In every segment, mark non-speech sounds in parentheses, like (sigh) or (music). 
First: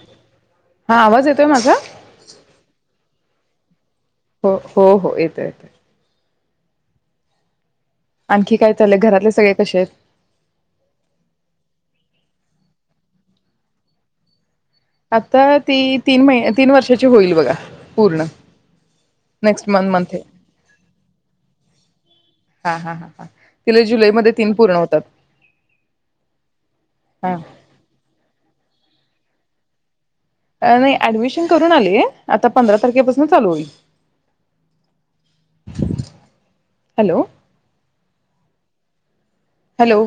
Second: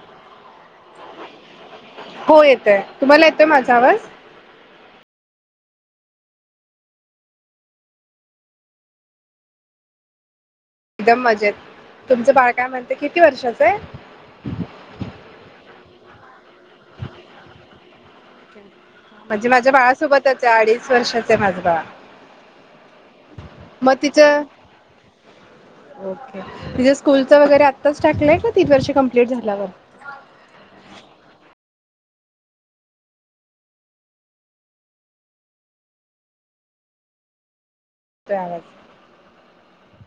(inaudible) हां आवाज येतोय माझा हो येतोय तुम्हाला येतोय माझा आवाज हो हो येतोय येतोय. आणखी काय चाललंय? घरातले सगळे कसे आहेत? एकदम मजेत. तुमचं बाळ काय म्हणतेय किती वर्षाचं आहे? आता ती तीन महि, तीन वर्षाची होईल बघा पूर्ण म्हणजे नेक्स्ट माझ्या मंथ बाळ मंथ सोबतच आहे, अडीच वर्षाचय माझं बाळ. हा हा हा हा तिला मग तिच जुलैमध्ये तीन पूर्ण होतात ओके तिच्या स्कूलच वगैरे हा आत्ताच टाकलंय का तीन वर्षे कंप्लीट झाल्यावर अ नाही ऍडमिशन करून आले, आता पंधरा तारखेपासन चालू होईल. हॅलो (unintelligible) आवाज हॅलो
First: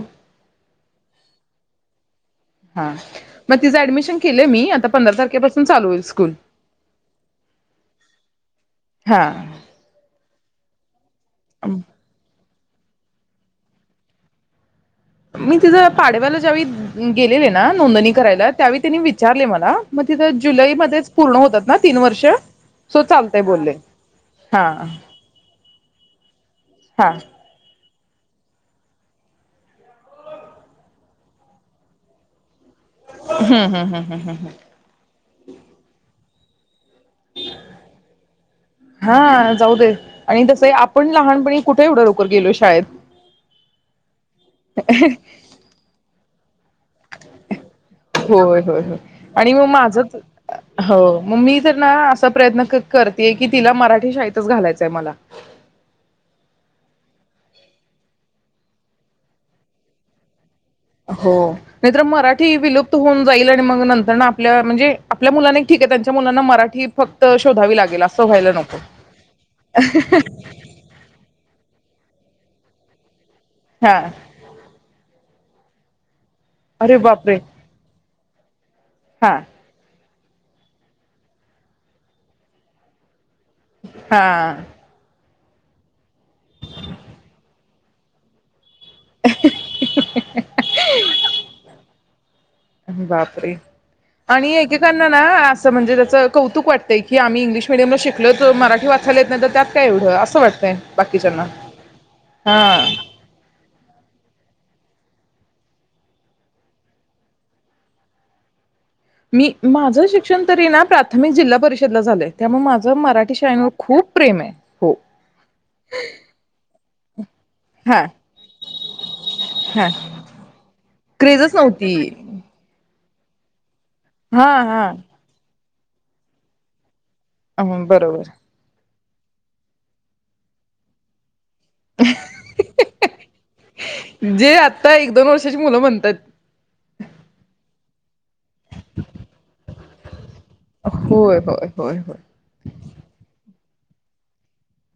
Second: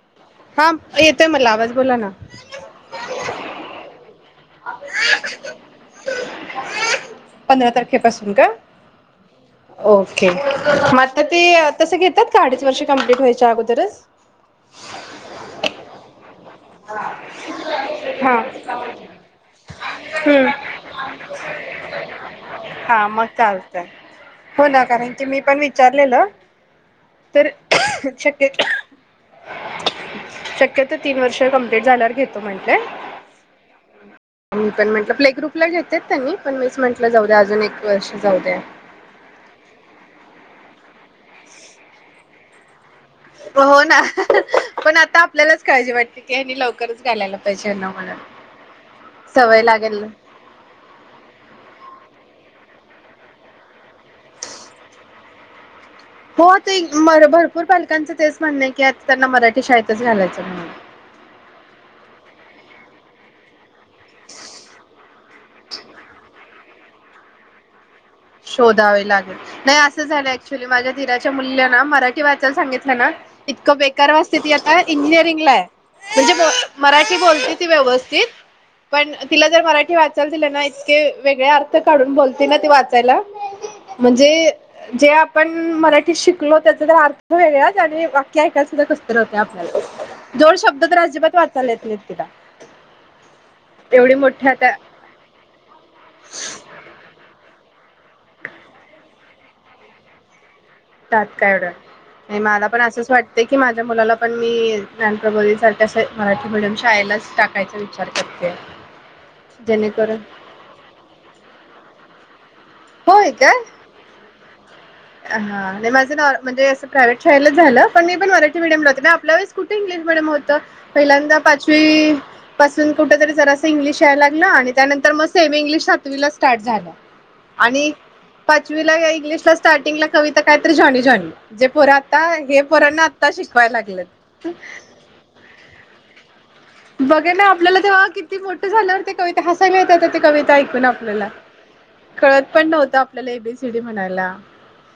हा येतोय मला आवाज, बोला ना हां, मग तिचं ऍडमिशन केल मी आता पंधरा तारखेपासून चालू होईल स्कुल. पंधरा तारखेपासून हां (unintelligible) त ते तस घेतात का अडीच वर्ष कंप्लीट व्हायच्या अगोदरच मी तिथं पाडव्याला ज्यावेळी गेलेले ना नोंदणी हा करायला त्या वेळी त्यानी विचार चारले मला मग तिथं हम्म. जुलै मध्येच पूर्ण होतात ना तीन वर्ष सो हा मग चालतंय बोलले. हो हा ना कारण की मी पण विचारलेलं हा शक्यत शक्यतो तीन वर्ष कमप्लीट झाल्यावर घेतो म्हंटले हूं हूं हूं मी पण म्हटलं प्ले ग्रुपला घेता त कानी पण मीच म्हंट हां जाऊ दे आणि तसं ही आप पण लहानपणी कुठे एवढं लवकर गेलोय शाळेत हो ना पण आता आपल्यालाच काळजी वाटते, की ह्यानी लव होय होय होय होय आणि सवय मग माझ लागेल हो मग मी तर ना अस प्रयत्न क करतेय की तिला मराठी शाळेतच घालायचंय मला हो ताई म भरपूर पालकांचं तेच म्हणणय की आता त्यांना मराठी शाळेतच घालायचं म्हणून हो नाही तर मराठी विलुप्त होऊन जाईल आणि मग नंतर ना आपल्या म्हणजे आपल्या मुलांना एक ठीक आहे, त्यांच्या मुलांना मराठी फक्त शोधावी लागेल अस शोधावे लागेल नाही असं झालय आहे, ऍक्च्युली माझ्या दीराच्या मुलीला ना मराठी वाचायला सांगितलं ना इतकं हा बेक्कार वाचते ती आत्ता इंजी (unintelligible) म्हणजे बोल अरे मराठी बापरे बोलते ती व्यवस्थित पण हा तिला जर मराठी वाच तर तिला ना इतके वेगळे अर्थ काढून बोलते ना ते वाच (unintelligible) म्हणजे हा जे आप पण मरा ते शिकलो त्याचा जर अर्थ वेगळाच (unintelligible) कसं तरी होतय आपल्याला जोड शब्द तर अजिबात वाचायला येत नाहीत. किडा. बापरे आणि त्या एकेकांना ना असं म्हणजे त्याच कौतुक वाटतंय की आम्ही इंग्लिश मिडीयम शीक ल तो मराठी वाचायला येत नाही तर त्यात काय एवढं असं वाटतंय. त्यात बाकीच्यांना काय एवढं मला हा पण, असंच वाटतंय की माझ मुलाला पण मी ज्ञानप्रबोधीनीसारख्या, अशा मराठी मीडियम शाळेलाच टाकायचा विचार करतेय. मी माझं शिक्षण तरी ना प्राथमिक जिल्हा परिषदला झालंय. त्यामुळे माझं होय मराठी काय? शाळेवर खूप प्रेम आहे हो हम्म नाय माझा ना अ म्हणजे अस प्रायव्हेट शाळेला झालं हा पण, मी पण मराठी मिडियम ला होते. आपल्या वेळेस कुठे हा इंग्लिश मिडियम होत? पहिल्यांदा क्रेजच नव्हती पाचवी पासून कुठेतरी जरासं इंग्लिश यायला लागलं हा आणि हा त्यानंतर म सेमी इंग्लिश सातवी ला स्टार्ट झालं. अ आणि बरोबर पाचवी त ला या इंग्लिशला स्टार्टिंग ला कविता काय तर, जॉनी-जॉनी. जे पोर आता हे पोरांना आता शिकवायला लागलेत जे आता एक दोन वर्षाची मुलं म्हणतात बघा ना आपल्याला तेव्हा किती मोठ झाल्यावर ते कविता हसायला येत होत ते कविता ऐकून आपल्याला होय होय होय होय येत पण नव्हतं आपल्याला एबीसीडी म्हणायला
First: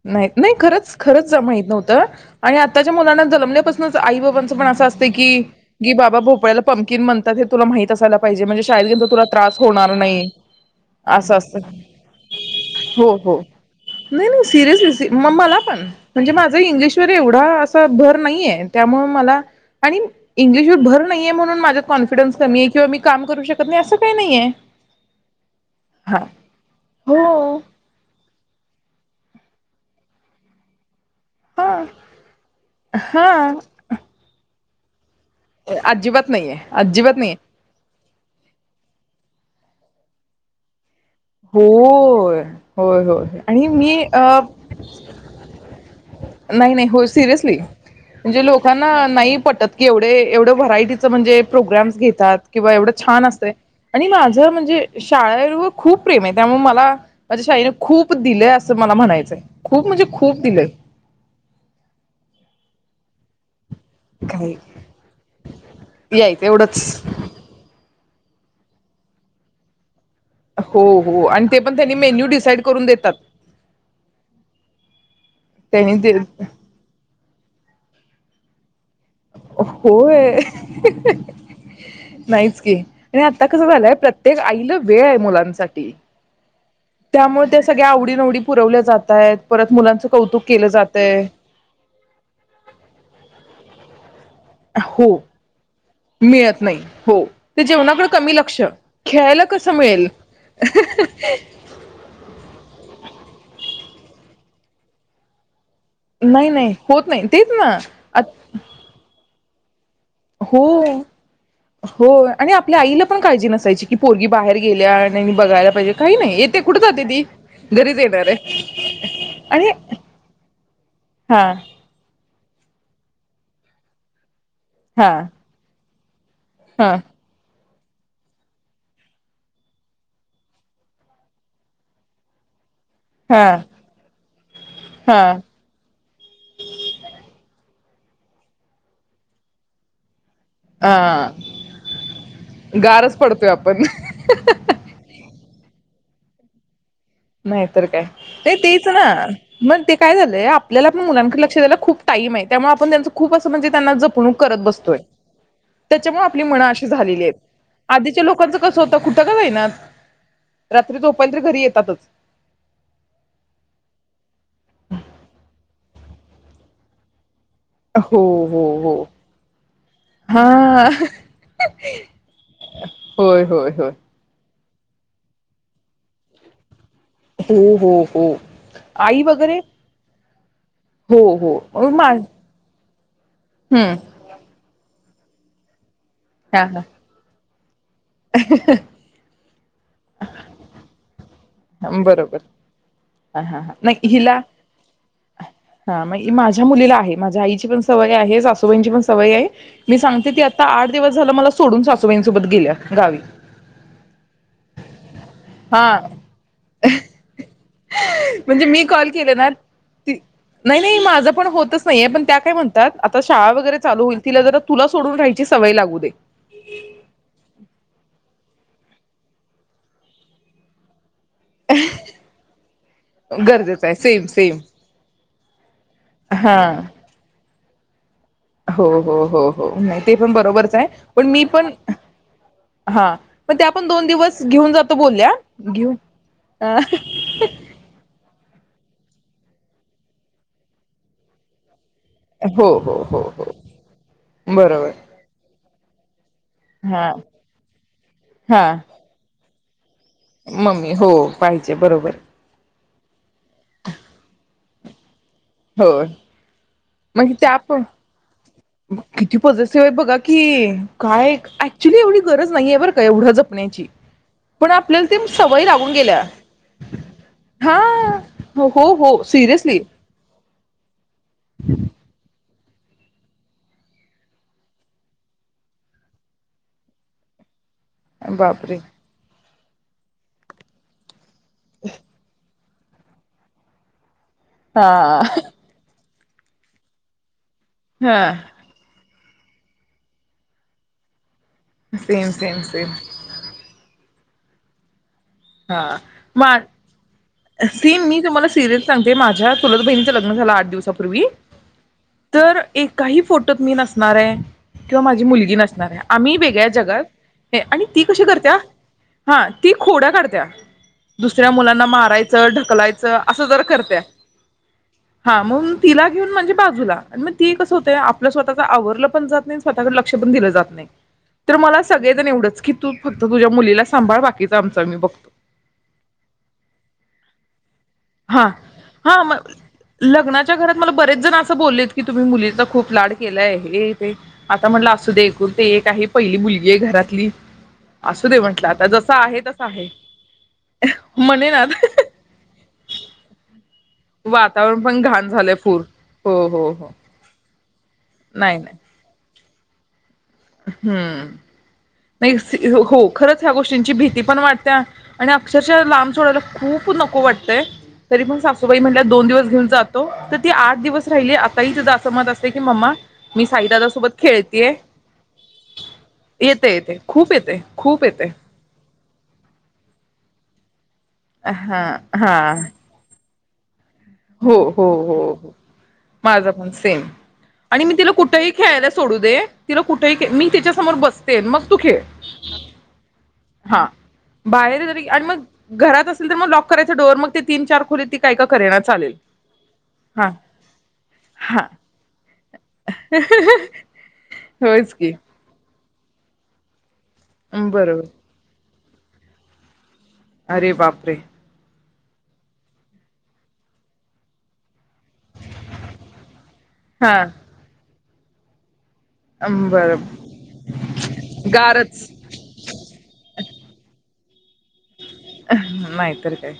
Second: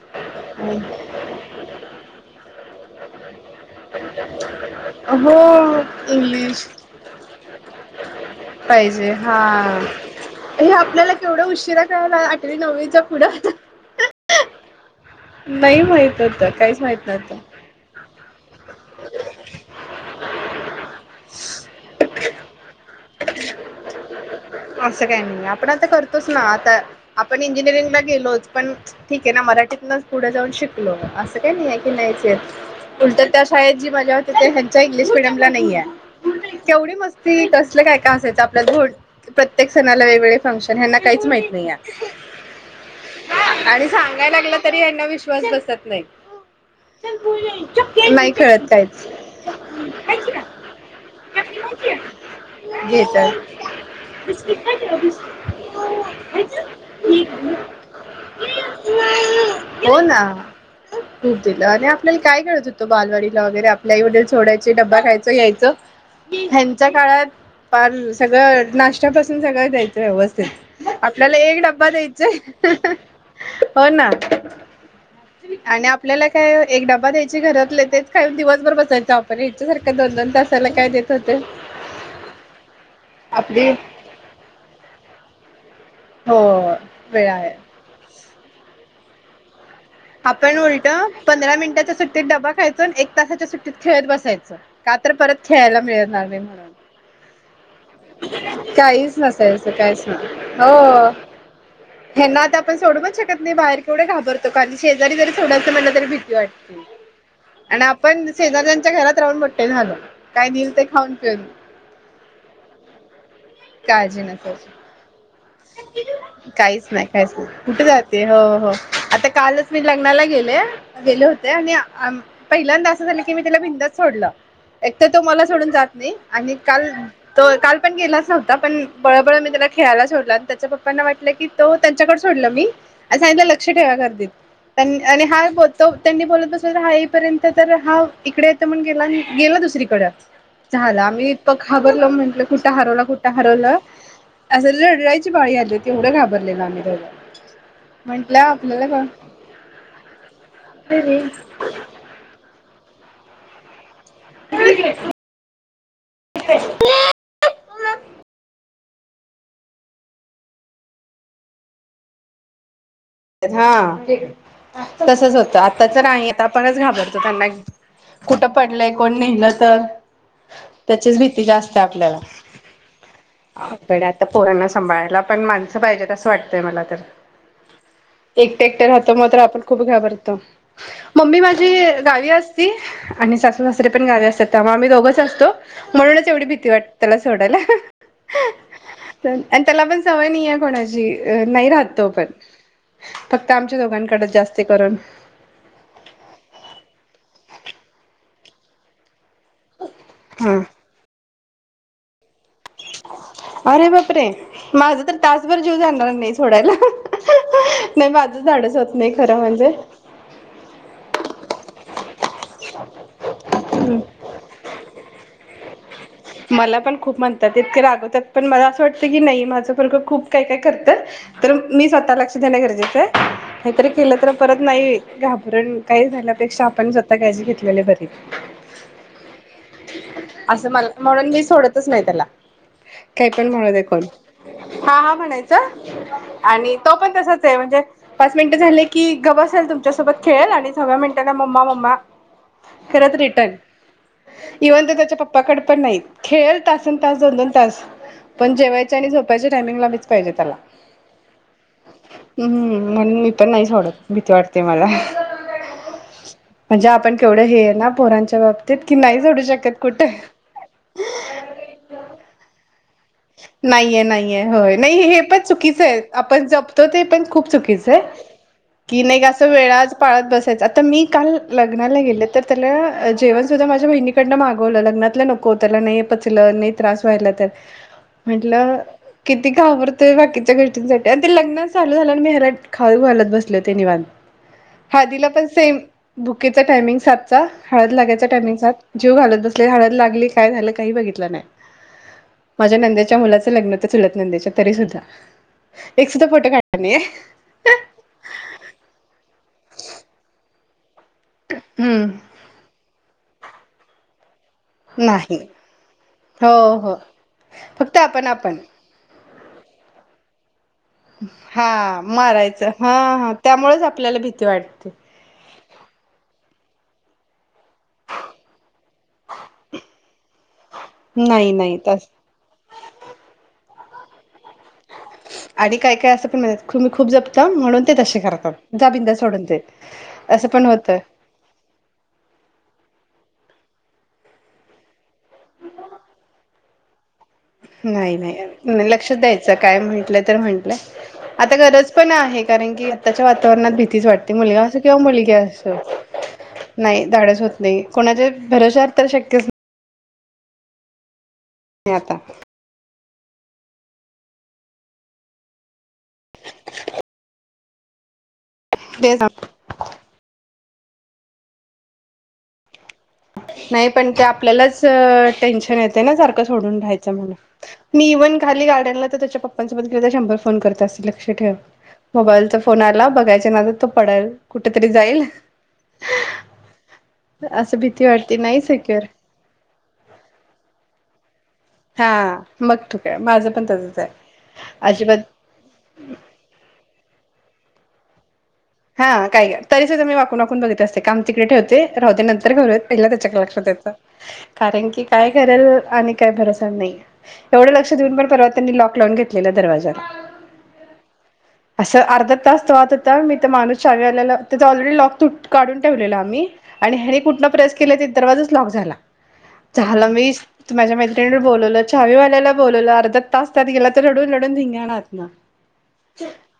माहित नाही, नाही खरंच खरंच माहित नव्हतं आणि आताच्या मुलांना जणमल्यापासूनच आई बाबांच पण असं असत हो की बाबा भोपळ्याला इंग्लिश पंम्कीन म्हणतात हे तुला माहित असायला पाहिजे म्हणजे पाहिजे शाळेत तुला त्रास हा. होणार नाही हे आपल्याला असं केवढं असतं उशिरा कळालं आठवी नववीच्या पुढं सिरीयसली मग मला पण नाही माहित म्हणजे होतं माझ काहीच माहित इंग्लिशवर नव्हतं. एवढा असा भर नाहीये त्यामुळे मला आणि इंग्लिशवर भर नाहीे म्हणून माझ कॉन्फिडन्स कमी आहे किंवा मी काम करू शकत नाही असं काही नाही आहे असं काही नाही आपण आता हा करतोच ना आता आपण हो इंजिनिअरिंगला गेलोच पण ठीक आहे ना मराठीत तुनच पुढे जाऊन शिकलो असं काही नाही हा आहे की नाहीच येत उलट हा त्या शाळेत जी मजा होती ते ह्या लिस्टगंढला नाही ये अजिबात नाहीये केवढी अजिबात नाहीये मस्ती कसलं काय का असायचं आपल्यात थोंड प्रत्येक सणाला वेगळे फंक्शन काहीच माहित हो नाही आहे. होय होय आणि मी अ सांगायला लागलं तरी यांना विश्वास बसत नाही नाही नाही हो सिरियसली नाही म्हणजे कळत काहीच लोकांना नाही पटत कि एवढे एवढं व्हरायटीच म्हणजे प्रोग्राम घेतात किंवा एवढं घे छान असत तर ये आणि माझ बिस्किट काय म्हणजे ठेवा शाळेवर बिस्किट खूप प्रेम आहे त्यामुळे खायचं? मला ठीक माझ्या आहे. शाळेने खूप दिलंय असं मला म्हणायचंय खूप हो म्हणजे ना खूप दिलंय खूप दिलं आणि आपल्याला काय कळत बालवाडीला वगैरे आप आपले आईवडील काही सोडायचे डब्बा खायच यायचं यायचं ह्यांच्या एवढंच काळात फार सगळं नाश्त्यापासून सगळं द्यायचं व्यवस्थित हो हो आपल्याला आणि ते एक पण डब्बा त्यांनी मेन्यू डिसाईड द्यायचय करून देतात हो ना आणि त्यांनी ते आपल्याला काय एक डबा द्यायची घरातले तेच काय दिवसभर बसा होय देत होते नाहीच की आणि आता कसं आपली झालंय प्रत्येक आईला वेळ आहे मुलांसाठी हो वेळ त्यामुळे आहे ते सगळ्या आवडीनिवडी पुरवल्या जात आहेत परत मुलांचं कौतुक आपण केलं उलट जातय पंधरा मिनिटाच्या सुट्टीत डबा खायचू एक तासाच्या सुट्टीत खेळत बस का हो तर परत खेळायला मिळणार नाही मिळत म्हणून हो ते जेवणाकडे कमी लक्ष काहीच खेळायला नसायचं कसं काहीच मिळेल नाही हो हेना आता आपण सोडूच शकत. नाही बाहेर केवढे घाबरत माझ्या शेजारी जरी सोडायच म्हटलं तरी भीती नाही नाही वाटते होत नाही तेच ना आणि आपण शेजार्यांच्या घरात राहून ते झाल काय हो दिल हो आणि आपल्या आईला पण काळजी नाही. काळजी नसायची, पाहिजे काही नाही येते कुठे काहीच जाते नाही ती काहीच नाही. कुठे घरीच जाते? येणार हो आहे हो आता कालच आणि मी लग्नाला गेले. गेले हा होते आणि आम पहिल्यांदा असं झालं, की मी त्याला बिनधास्त सोडलं. एक तर हा तो मला सोडून जात ने. आणि काल हा तो काल पण गेलाच आता पण, बळबळ मी त्याला खेळायला सोडलं आणि त्याच्या पप्पांना वाटलं, की तो त्यांच्याकड सोडलं मी सांगितलं हा लक्ष ठेवा गर्दीत. आणि हा बोलतो, त्यांनी बोलत बसले तर हा ईपर्यंत तर हा इकडे येतो म्हणूण, गेला आणि गेला दुसरीकड, अ झाला आम्ही इतक घाबरलो, म्हंटलं कुठं हरवला गारच कुठ (unintelligible) पडतोय आपण पाळी आली होती. एवढ घाबरलेलो आम्ही दोघ. नाहीतर काय, ते तेच ना मग ते काय झालंय आपल्याला पण मुलांकडे लक्ष द्यायला खूप टाइम आहे त्यामुळे आपण त्यांच खूप असं म्हणजे त्यांना जप फोन करत बसतोय. त्याच्यामुळे आपली मन अशी झालेली आहेत, आधीच्या लोकांच कस होतं, कुठं का जाईना रात्री झोपायला तरी घरी येतातच. हा, तसच होतं आता च काय आता आपणच घाबरतो त्यांना कुठ हो हो पडलंय हो कोण न्हेल तर, हा त्याचीच भीती जास्त आहे आपल्याला होय होय होय आपण आता पोरांना सांभाळायला पण माणसं पाहिजे, तसं वाटतंय मला तर हो हो हो एकट एकट राहतो आई मात्र वगैरे आपण खूप घाबरतो. हो मम्मी माझी हो मा गावी असती आणि सासू सासरे हम्म पण गावी असतात त्यामुळे आम्ही दोघच तसतो. म्हणूनच एवढी हा भीती हा वाटते, त्याला सोडायला. आणि त्याला पण, सवय नये कोणाची, अ.. नाही राहतो पण, बरोबर हा फक्त हा आमच्या नाही दोघांकडे हिला, जास्त करून हा मग माझ्या मुलीला आहे. माझ्या आईची पण सवय. आहे सासूबाईंचीपण. सवये, मी सांगते ती हा आता आठ दिवस झालं मला सोडू सोडून सासूबाईं अरे बाप रे, माझं तर तासभर जीव हा जाणार नाही. सोडायला. नाही माझं म्हणजे झाडच मी होत कॉल नाही केले खरं ना म्हणजे नाही नाही माझ पण होतच नाहीे पण त्या काय म्हणतात आता शाळा वगैरे चालू होईल, तिला जरा तुला सोडून राहायची सवय लागू दे (unintelligible) मला पण खूप म्हणतात, इतके रागवतात पण मला असं वाटतं की, नाही माझं पोरगं खूप काय काय करतं तर मी स्वतः लक्ष देणं गरजेचं आहे, गरजेचं काहीतरी आहे केलं सेम तर सेम परत नाही घाब कारण (unintelligible) काही झाल्यापेक्षा हा आपण, स्वतः काळजी घेतली (unintelligible) हो हो हो हो नाही, ते पण बरोबरच आहे. पण मी सोडतच नाही त्याला, हा काही पण त्या म्हणुदे दोन कोणाला दिवस घेऊन जातो हा हा बोलल्या म्हणायचं, घेऊन आणि तो पण तसाचं, म्हणजे पाच मिनिट झाले की, गब असेल तुमच्यासोबत खेळेल आणि सहाव्या मिनटाला मम्मा मम्मा हो हो करत हो हो रिटर्न, इवन बरोबर तर त्याच्या पप्पाकड पण नाही खेळल तासन हा तास, दोन दोन तास, पण हा जेवायचे आणि झोपा्यायचे टाईमिंगलाच मम्मी हो, पाहिजे बरोबर हम्म म्हणून मी पण नाहीच वाडत, भीती वाटते मला हो म्हणजे आपण मग केवढं त्या हे पण ना, पोरांच्या बाबतीत कि नाही किती जोडू शकत पॉझिटिव्ह आहे कुठं. बघा की काय, ऍक्च्युली एवढी गरज नाहीय नाहीये नाहीये--हॊय, नाही आपल्याला हे ते पण सवय चुकीच लागून आहे. गेल्या आपण जपतो ते पण खूप हा चुकीच आहे, हो की हो नाही असं सिरियसली वेळा पाळत बसा तेच आता मी, काल लग्नाला गेले तर त्याला जेवण सुद्धा माझ्या बहिणीकडनं मागवलं लग्नातलं नको, त्याला नाही पचलं नाही त्रास व्हायला तर म्हटलं बापरे कि? ती घाबरतोय बाकीच्या गोष्टींसाठी ते लग्न चालू झालं आणि मी हरट खाऊ घालत बसले ते निवांत. हा हळदीला पण सेम भूकीेचा टायमिंग सातचा. हळद हा लागायच टाइमिंग सात जेवू घालत बसले हळद लागली काय झालं काही बघितलं नाही. सेम सेम सेम मुलाच लग्न होत चुलत नंदेच्या तरी सुद्धा हा एक सुद्धा फोटो मग काढला नाहीये सीन मी तुम्हाला सिरियल सांगते माझ्या माझ्या चुलत बहिणींच लग्न झाल आठ दिवसापूर्वी पूर्वी हम्म तर काही फो मी नसणार आहे. किंवा माझी नाही मुलगी नसणार आहे. आम्ही हो वेगळ्या हो जगात आणि फक्त ती कशी आपण आपण करत्या हा ती खोड्या काढत द्या दुसऱ्या मुलांना हा मारायचं हा ढकलायचं हा असं जर त्यामुळेच करते आपल्याला भीती वाटते हा मग तिला घेऊन म्हणजे बाजूला मग ते कस होतय आपल स्वतःच आवरलं पण जात नाही. स्वतःकडे लक्ष पण दिलं जात नाही. नाही तर नाही मला तस सगळेजण एवढंच की तू फक्त तुझ्या मुलीला सांभाळ बाकीच आमंच आम्ही बघतो. आणि काय काय असं पण म्हणुन खूप जपता म्हणून ते तसे हा करतात जा बिंदास हा सोडून मग ते असं लग्नाच्या पण घरात होत. मला बरेच केलंय हे ते आता म्हटलं असू दे ते एकुलती एक आहे पहिली मुल ये घरातली नाही असू दे म्हंटलं आता नाही जसं लक्षात आहे द्यायचं तसं काय आहे म्हणतात तर म्हटलं म्हणे आता ना गरज पण आहे कारण की, आताच्या वातावरणात (unintelligible) तीच वाटते मुलगा असो वातावरण किंवा पण घाण मुलगी झालंय असो फूर हो हो हो नाही, धाडस होत. नाही कोणाचे नाही नाही भरोशावर तर शक्यच नाही. हम्म नाही आता नाही. हो, खरंच ह्या गोष्टींची भीती पण वाटते आणि अक्षरशः लांब सोडायला खूप नको वाटतंय, तरी पण सासुबाई म्हटल्या तेच दोन दिवस घेऊन जातो तर ती आ दिवस राहिले आता ही हिज असं मत असते की, मम्मा मी नाही साईदादा पण सोबत ते खेळतेय आपल्यालाच अ टेंशन येतय ना सारख येते सोडून येते राहयच म्हणून, खूप येते खूप मी येते इव्हन खाली गार्डन त्याच्या पप्पा न सोबत गेले तर शंभर? फोन करत असल- लक्ष ठेव हा हा मोबाईल चा फोन आला, बघायचा ते माझ हो हो हो माझ पण सेम- असं आणि मी भीती तिला वाटते कुठेही नाही खेळायला सिक्युअर सोडू दे तिला कुठेही मी तिच्या समोर बस ते मग- तू खेळ हा मग तू काय माझ प हा बाहेर जरी, आणि मग घरात असेल तर मग लॉक करायचा डोर मग ते तीन चार फूले ती काय? करेना चालेल हा काय तरी सुद्धा मी हा वाकून वाकून बघत असते काम तिकडे हा ठेवते राहूदे नंतर करुया पहिले त्याच्याकडे लक्षात द्याचं कारण होयच कि की काय करेल आणि काय भरोसाच नाही. एवढं लक्ष बरोबर देऊन पण परवा त्यांनी लॉक लावून घेतलेल दरवाज्याला अरे बापरे! असं अर्धा तास तो वाहत होता मी ते माणुस शानी आलेल, त्याच ऑलरेडी लाॅक तुट काढून ठेवलेल आम्ही आणि ह्यानी हा कुठून दरवाजाच लॉक झाला. बर चल मी माझ्या मैत्रिणीवर बोलवलं गारच चाहावीवाल्याला बोलवलं अर्धा तास त्यात गेला तर रडून रडून धिंगानाच हं नाहीतर काय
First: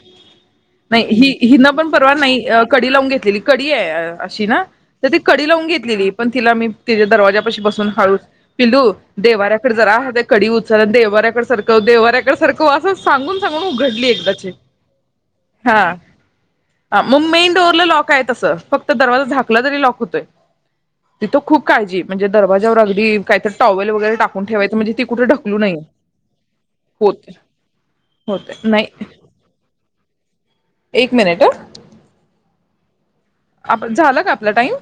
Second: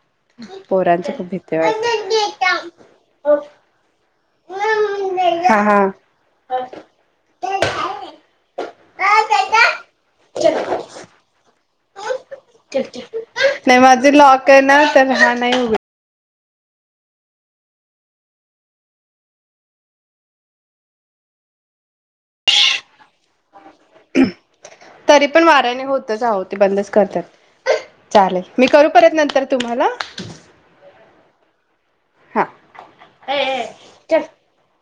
पोरांची खूप नाही ही भीती हीना पण परवा वाटते नीयी कडी लावून घेतलेली, कडी य य अशी ना तर ती कडी हा लावून हा घेतलेली पण तीला मी तिज्या दरवाजापाशी बसून हळूच पिल्लू देव्हाराकडे जरा कडी उचल देवहार्याकडे सरक देवाऱ्याकडे सरकव अस सांगुन नाही माझे लॉक आहे ना तर हा नाही होत हा हा मेन डोर ला लॉक आहे तस फक्त दरवाजा झाधकला तरी लॉक होतोय तिथ खूप काळजी म्हणजे दरवाज्यावर अगदी काहीत टॉवेल वगैरे टाकून ठेवायच तरी पण वाऱ्याने होतच आहो ते बंदच करतात. होते होते मी नाही करू परत नंतर तुम्हाला एक मिनिट अ हा ए ए आप झाला चल का आपला टाईम?